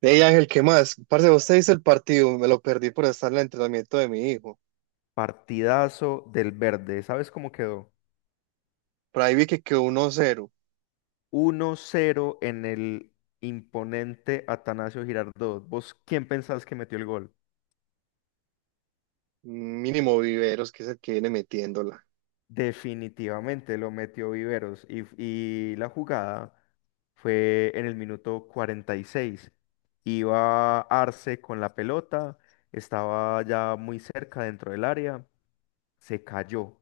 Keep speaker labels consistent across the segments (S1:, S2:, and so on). S1: Hey Ángel, ¿qué más? Parce, vos te viste el partido, me lo perdí por estar en el entrenamiento de mi hijo.
S2: Partidazo del Verde. ¿Sabes cómo quedó?
S1: Por ahí vi que quedó 1-0,
S2: 1-0 en el imponente Atanasio Girardot. ¿Vos quién pensás que metió el gol?
S1: mínimo Viveros, que es el que viene metiéndola.
S2: Definitivamente lo metió Viveros. Y la jugada fue en el minuto 46. Iba Arce con la pelota, estaba ya muy cerca dentro del área, se cayó,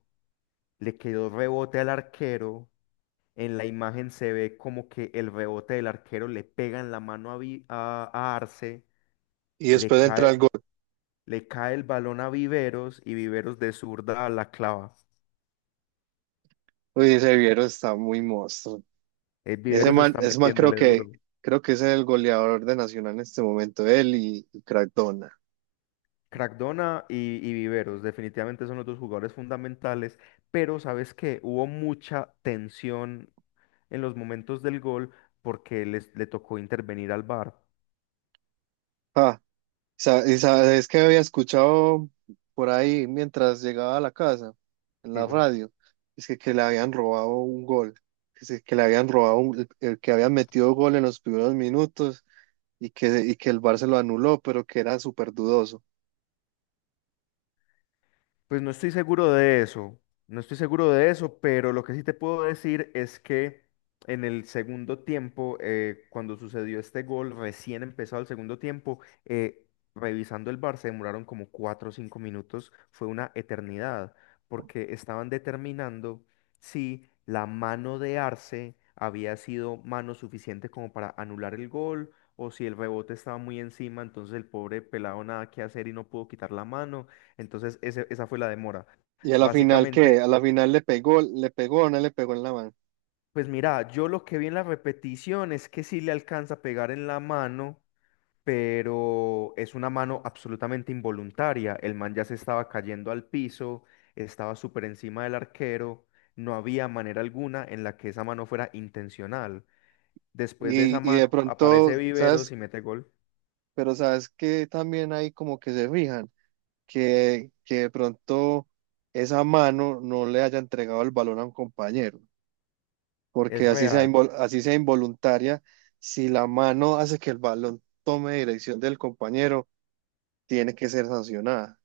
S2: le quedó rebote al arquero. En la imagen se ve como que el rebote del arquero le pega en la mano a, a Arce,
S1: Y
S2: le
S1: después de
S2: cae
S1: entrar
S2: el,
S1: el gol,
S2: le cae el balón a Viveros y Viveros de zurda la clava.
S1: uy, ese Viveros está muy monstruo.
S2: Viveros está
S1: Ese mal
S2: metiéndole duro.
S1: creo que es el goleador de Nacional en este momento, él y Crack Dona.
S2: Crackdona y Viveros definitivamente son los dos jugadores fundamentales, pero sabes que hubo mucha tensión en los momentos del gol porque le tocó intervenir al VAR.
S1: Y sabes que había escuchado por ahí mientras llegaba a la casa, en
S2: Sí.
S1: la radio, que le habían robado un gol, que le habían robado el que habían metido gol en los primeros minutos y que el Barça lo anuló, pero que era súper dudoso.
S2: Pues no estoy seguro de eso, no estoy seguro de eso, pero lo que sí te puedo decir es que en el segundo tiempo, cuando sucedió este gol, recién empezado el segundo tiempo, revisando el bar se demoraron como 4 o 5 minutos, fue una eternidad, porque estaban determinando si la mano de Arce había sido mano suficiente como para anular el gol, o si el rebote estaba muy encima, entonces el pobre pelado nada que hacer y no pudo quitar la mano. Entonces, esa fue la demora.
S1: Y a la final, ¿qué?
S2: Básicamente,
S1: A la final le pegó o no le pegó en la mano.
S2: pues mira, yo lo que vi en la repetición es que sí le alcanza a pegar en la mano, pero es una mano absolutamente involuntaria. El man ya se estaba cayendo al piso, estaba súper encima del arquero, no había manera alguna en la que esa mano fuera intencional. Después de esa
S1: Y
S2: mano
S1: de
S2: aparece
S1: pronto, ¿sabes?
S2: Viveros y mete gol.
S1: Pero sabes que también ahí como que se fijan, que de pronto esa mano no le haya entregado el balón a un compañero,
S2: Es
S1: porque así sea,
S2: real.
S1: así sea involuntaria, si la mano hace que el balón tome dirección del compañero, tiene que ser sancionada.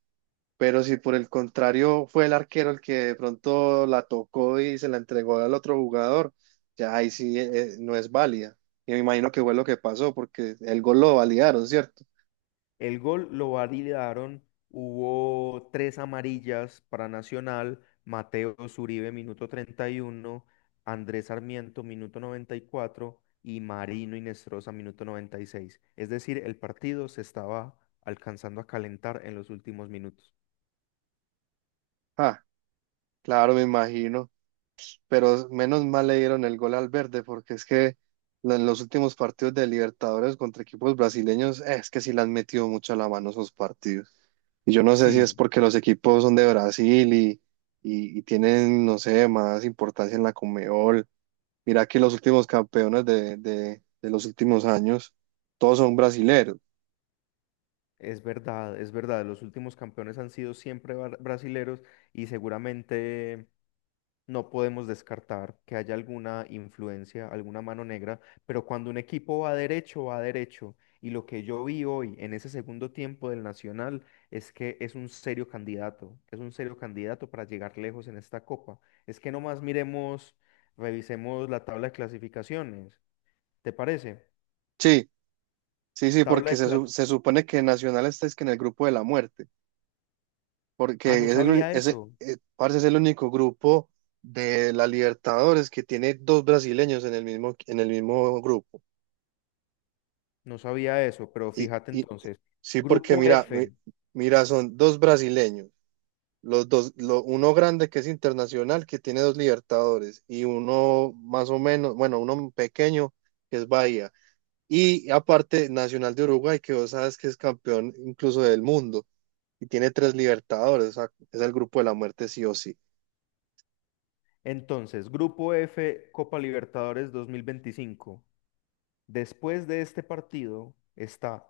S1: Pero si por el contrario fue el arquero el que de pronto la tocó y se la entregó al otro jugador, ya ahí sí no es válida. Y me imagino que fue lo que pasó, porque el gol lo validaron, ¿cierto?
S2: El gol lo validaron, hubo tres amarillas para Nacional, Mateo Zuribe, minuto 31, Andrés Sarmiento, minuto 94 y cuatro, y Marino Inestrosa, minuto 96. Es decir, el partido se estaba alcanzando a calentar en los últimos minutos.
S1: Ah, claro, me imagino. Pero menos mal le dieron el gol al verde, porque es que en los últimos partidos de Libertadores contra equipos brasileños, es que sí le han metido mucho a la mano esos partidos. Y yo no sé si es
S2: Sí,
S1: porque los equipos son de Brasil y tienen, no sé, más importancia en la Conmebol. Mira que los últimos campeones de los últimos años, todos son brasileros.
S2: es verdad, es verdad. Los últimos campeones han sido siempre brasileros y seguramente no podemos descartar que haya alguna influencia, alguna mano negra, pero cuando un equipo va derecho, va derecho. Y lo que yo vi hoy en ese segundo tiempo del Nacional es que es un serio candidato, es un serio candidato para llegar lejos en esta copa. Es que nomás miremos, revisemos la tabla de clasificaciones. ¿Te parece?
S1: Sí, sí, sí,
S2: Tabla
S1: porque
S2: de clas-
S1: se supone que Nacional está es que en el grupo de la muerte.
S2: Ah, no
S1: Porque es
S2: sabía eso,
S1: parce, es el único grupo de la Libertadores que tiene dos brasileños en el mismo grupo.
S2: no sabía eso, pero
S1: Y,
S2: fíjate
S1: y
S2: entonces.
S1: sí, porque
S2: Grupo F,
S1: mira, son dos brasileños, uno grande que es internacional, que tiene dos Libertadores, y uno más o menos, bueno, uno pequeño que es Bahía. Y aparte, Nacional de Uruguay, que vos sabes que es campeón incluso del mundo, y tiene tres Libertadores, o sea, es el grupo de la muerte sí o sí.
S2: entonces, Grupo F, Copa Libertadores 2025. Después de este partido está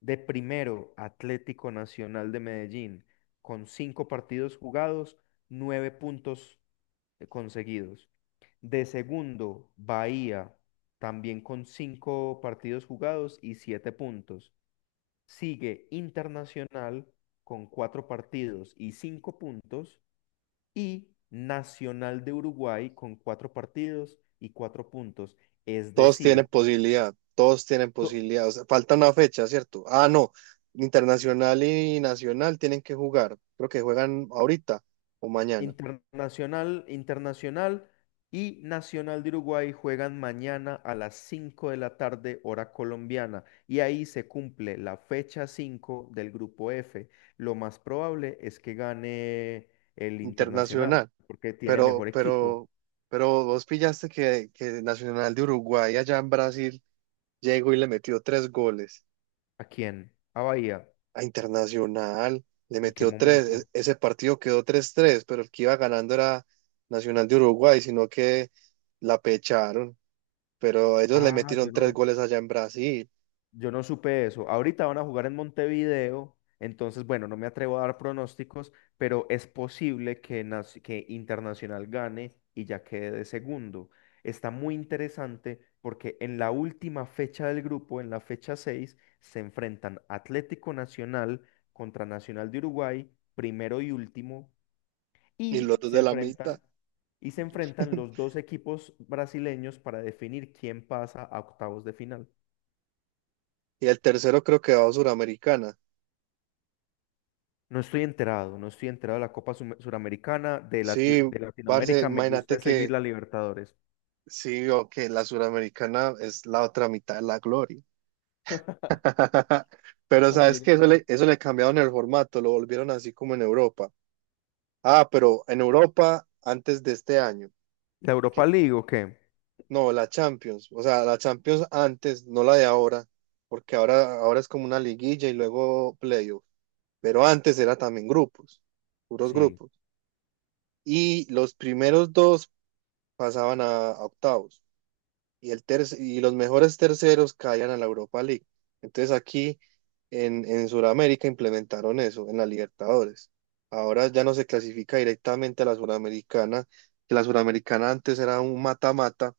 S2: de primero Atlético Nacional de Medellín, con cinco partidos jugados, nueve puntos conseguidos. De segundo, Bahía, también con cinco partidos jugados y siete puntos. Sigue Internacional con cuatro partidos y cinco puntos. Y Nacional de Uruguay con cuatro partidos y cuatro puntos. Es
S1: Todos tienen
S2: decir,
S1: posibilidad, todos tienen
S2: to-
S1: posibilidad. O sea, falta una fecha, ¿cierto? Ah, no. Internacional y nacional tienen que jugar. Creo que juegan ahorita o mañana.
S2: Internacional, Internacional y Nacional de Uruguay juegan mañana a las 5 de la tarde, hora colombiana, y ahí se cumple la fecha 5 del grupo F. Lo más probable es que gane el Internacional,
S1: Internacional.
S2: porque tiene
S1: Pero,
S2: mejor equipo.
S1: pero, pero vos pillaste que Nacional de Uruguay allá en Brasil llegó y le metió tres goles.
S2: ¿A quién? ¿A Bahía?
S1: A Internacional le
S2: ¿En qué
S1: metió tres.
S2: momento?
S1: Ese partido quedó tres tres, pero el que iba ganando era Nacional de Uruguay, sino que la pecharon. Pero ellos le
S2: Ah, yo
S1: metieron tres
S2: no.
S1: goles allá en Brasil
S2: Yo no supe eso. Ahorita van a jugar en Montevideo, entonces, bueno, no me atrevo a dar pronósticos, pero es posible que, Internacional gane y ya quede de segundo. Está muy interesante porque en la última fecha del grupo, en la fecha 6, se enfrentan Atlético Nacional contra Nacional de Uruguay, primero y último,
S1: y los
S2: y
S1: dos
S2: se
S1: de la mitad.
S2: enfrentan, y se enfrentan los dos equipos brasileños para definir quién pasa a octavos de final.
S1: Y el tercero creo que va a Suramericana.
S2: No estoy enterado, no estoy enterado de la Suramericana, de,
S1: Sí,
S2: de
S1: parce,
S2: Latinoamérica, me
S1: imagínate
S2: gusta seguir
S1: que
S2: la Libertadores.
S1: sí, o que la Suramericana es la otra mitad de la gloria. Pero sabes
S2: También
S1: que
S2: es cierto.
S1: eso le cambiaron el formato, lo volvieron así como en Europa. Ah, pero en Europa antes de este año.
S2: ¿La Europa League o qué?
S1: No, la Champions, o sea, la Champions antes, no la de ahora, porque ahora es como una liguilla y luego playoff. Pero antes era también grupos, puros
S2: Sí.
S1: grupos. Y los primeros dos pasaban a octavos y, y los mejores terceros caían a la Europa League. Entonces aquí en Sudamérica implementaron eso, en la Libertadores. Ahora ya no se clasifica directamente a la Suramericana, que la Suramericana antes era un mata-mata,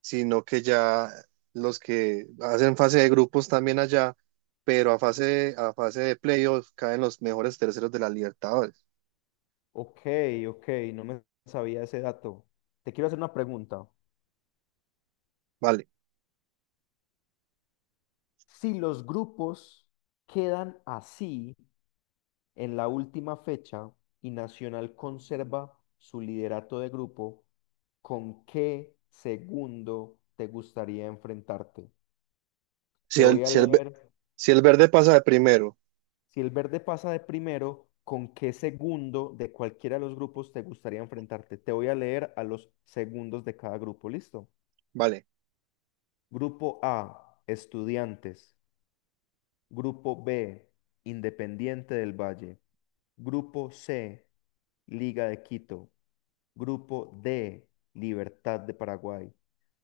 S1: sino que ya los que hacen fase de grupos también allá, pero a a fase de playoff caen los mejores terceros de la Libertadores.
S2: Ok, ok, no me sabía ese dato. Te quiero hacer una pregunta.
S1: Vale.
S2: Si los grupos quedan así en la última fecha y Nacional conserva su liderato de grupo, ¿con qué segundo te gustaría enfrentarte?
S1: Si
S2: Te
S1: el,
S2: voy a
S1: si el, ve-
S2: leer
S1: si el verde pasa de primero,
S2: Si el verde pasa de primero, ¿con qué segundo de cualquiera de los grupos te gustaría enfrentarte? Te voy a leer a los segundos de cada grupo, ¿listo?
S1: vale.
S2: Grupo A, estudiantes. Grupo B, Independiente del Valle. Grupo C, Liga de Quito. Grupo D, Libertad de Paraguay.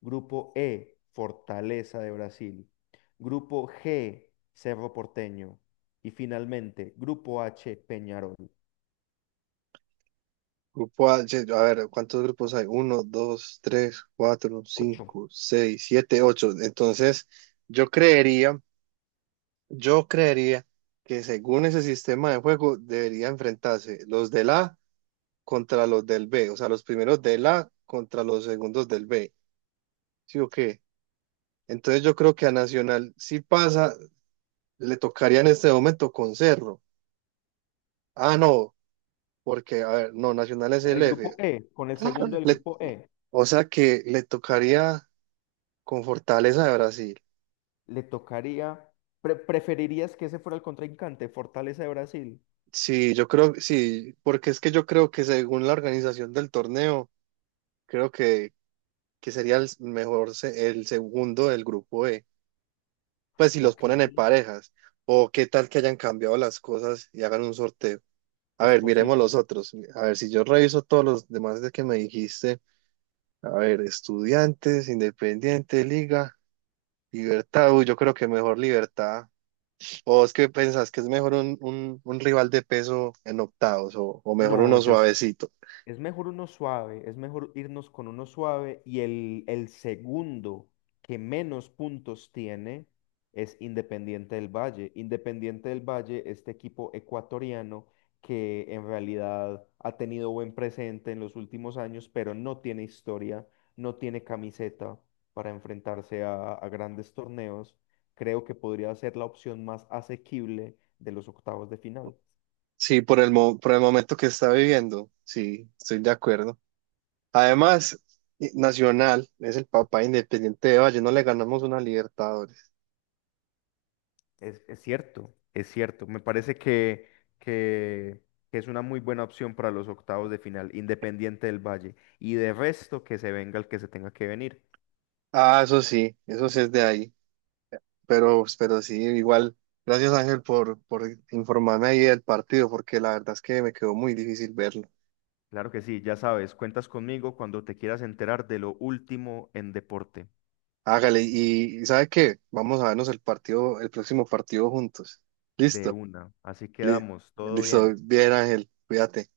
S2: Grupo E, Fortaleza de Brasil. Grupo G, Cerro Porteño. Y finalmente, Grupo H, Peñarol.
S1: Grupo A, a ver, ¿cuántos grupos hay? Uno, dos, tres, cuatro,
S2: Ocho.
S1: cinco, seis, siete, ocho. Entonces, yo creería, yo creería que según ese sistema de juego debería enfrentarse los del A contra los del B, o sea, los primeros del A contra los segundos del B. ¿Sí o qué? Entonces yo creo que a Nacional, si pasa, le tocaría en este momento con Cerro. Ah, no, porque, a ver, no, Nacional es
S2: Con
S1: el
S2: el grupo
S1: F.
S2: E, con el
S1: Ah,
S2: segundo
S1: bueno.
S2: del grupo E,
S1: O sea que le tocaría con Fortaleza de Brasil.
S2: le tocaría. ¿Preferirías que ese fuera el contrincante, Fortaleza de Brasil?
S1: Sí, yo creo, sí, porque es que yo creo que según la organización del torneo, creo que, que sería el segundo del grupo E. Pues si los
S2: Ok,
S1: ponen en parejas, o qué tal que hayan cambiado las cosas y hagan un sorteo. A
S2: es
S1: ver, miremos
S2: posible.
S1: los otros. A ver, si yo reviso todos los demás de que me dijiste, a ver, Estudiantes, Independiente, Liga, Libertad, uy, yo creo que mejor Libertad. ¿O es que pensás que es mejor un rival de peso en octavos o mejor
S2: No,
S1: uno
S2: yo
S1: suavecito?
S2: Es mejor uno suave, es mejor irnos con uno suave y el segundo que menos puntos tiene es Independiente del Valle. Independiente del Valle, este equipo ecuatoriano que en realidad ha tenido buen presente en los últimos años, pero no tiene historia, no tiene camiseta para enfrentarse a grandes torneos. Creo que podría ser la opción más asequible de los octavos de final.
S1: Sí, por por el momento que está viviendo. Sí, estoy de acuerdo. Además, Nacional es el papá de independiente de Valle. No le ganamos una Libertadores.
S2: Es cierto, es cierto. Me parece que, que es una muy buena opción para los octavos de final, Independiente del Valle. Y de resto, que se venga el que se tenga que venir.
S1: Ah, eso sí es de ahí. Igual. Gracias Ángel por informarme ahí del partido, porque la verdad es que me quedó muy difícil verlo.
S2: Claro que sí, ya sabes, cuentas conmigo cuando te quieras enterar de lo último en deporte,
S1: Hágale, y ¿sabe qué? Vamos a vernos el partido, el próximo partido juntos.
S2: de
S1: ¿Listo?
S2: una. Así
S1: Li-
S2: quedamos, todo
S1: Listo,
S2: bien.
S1: bien Ángel, cuídate.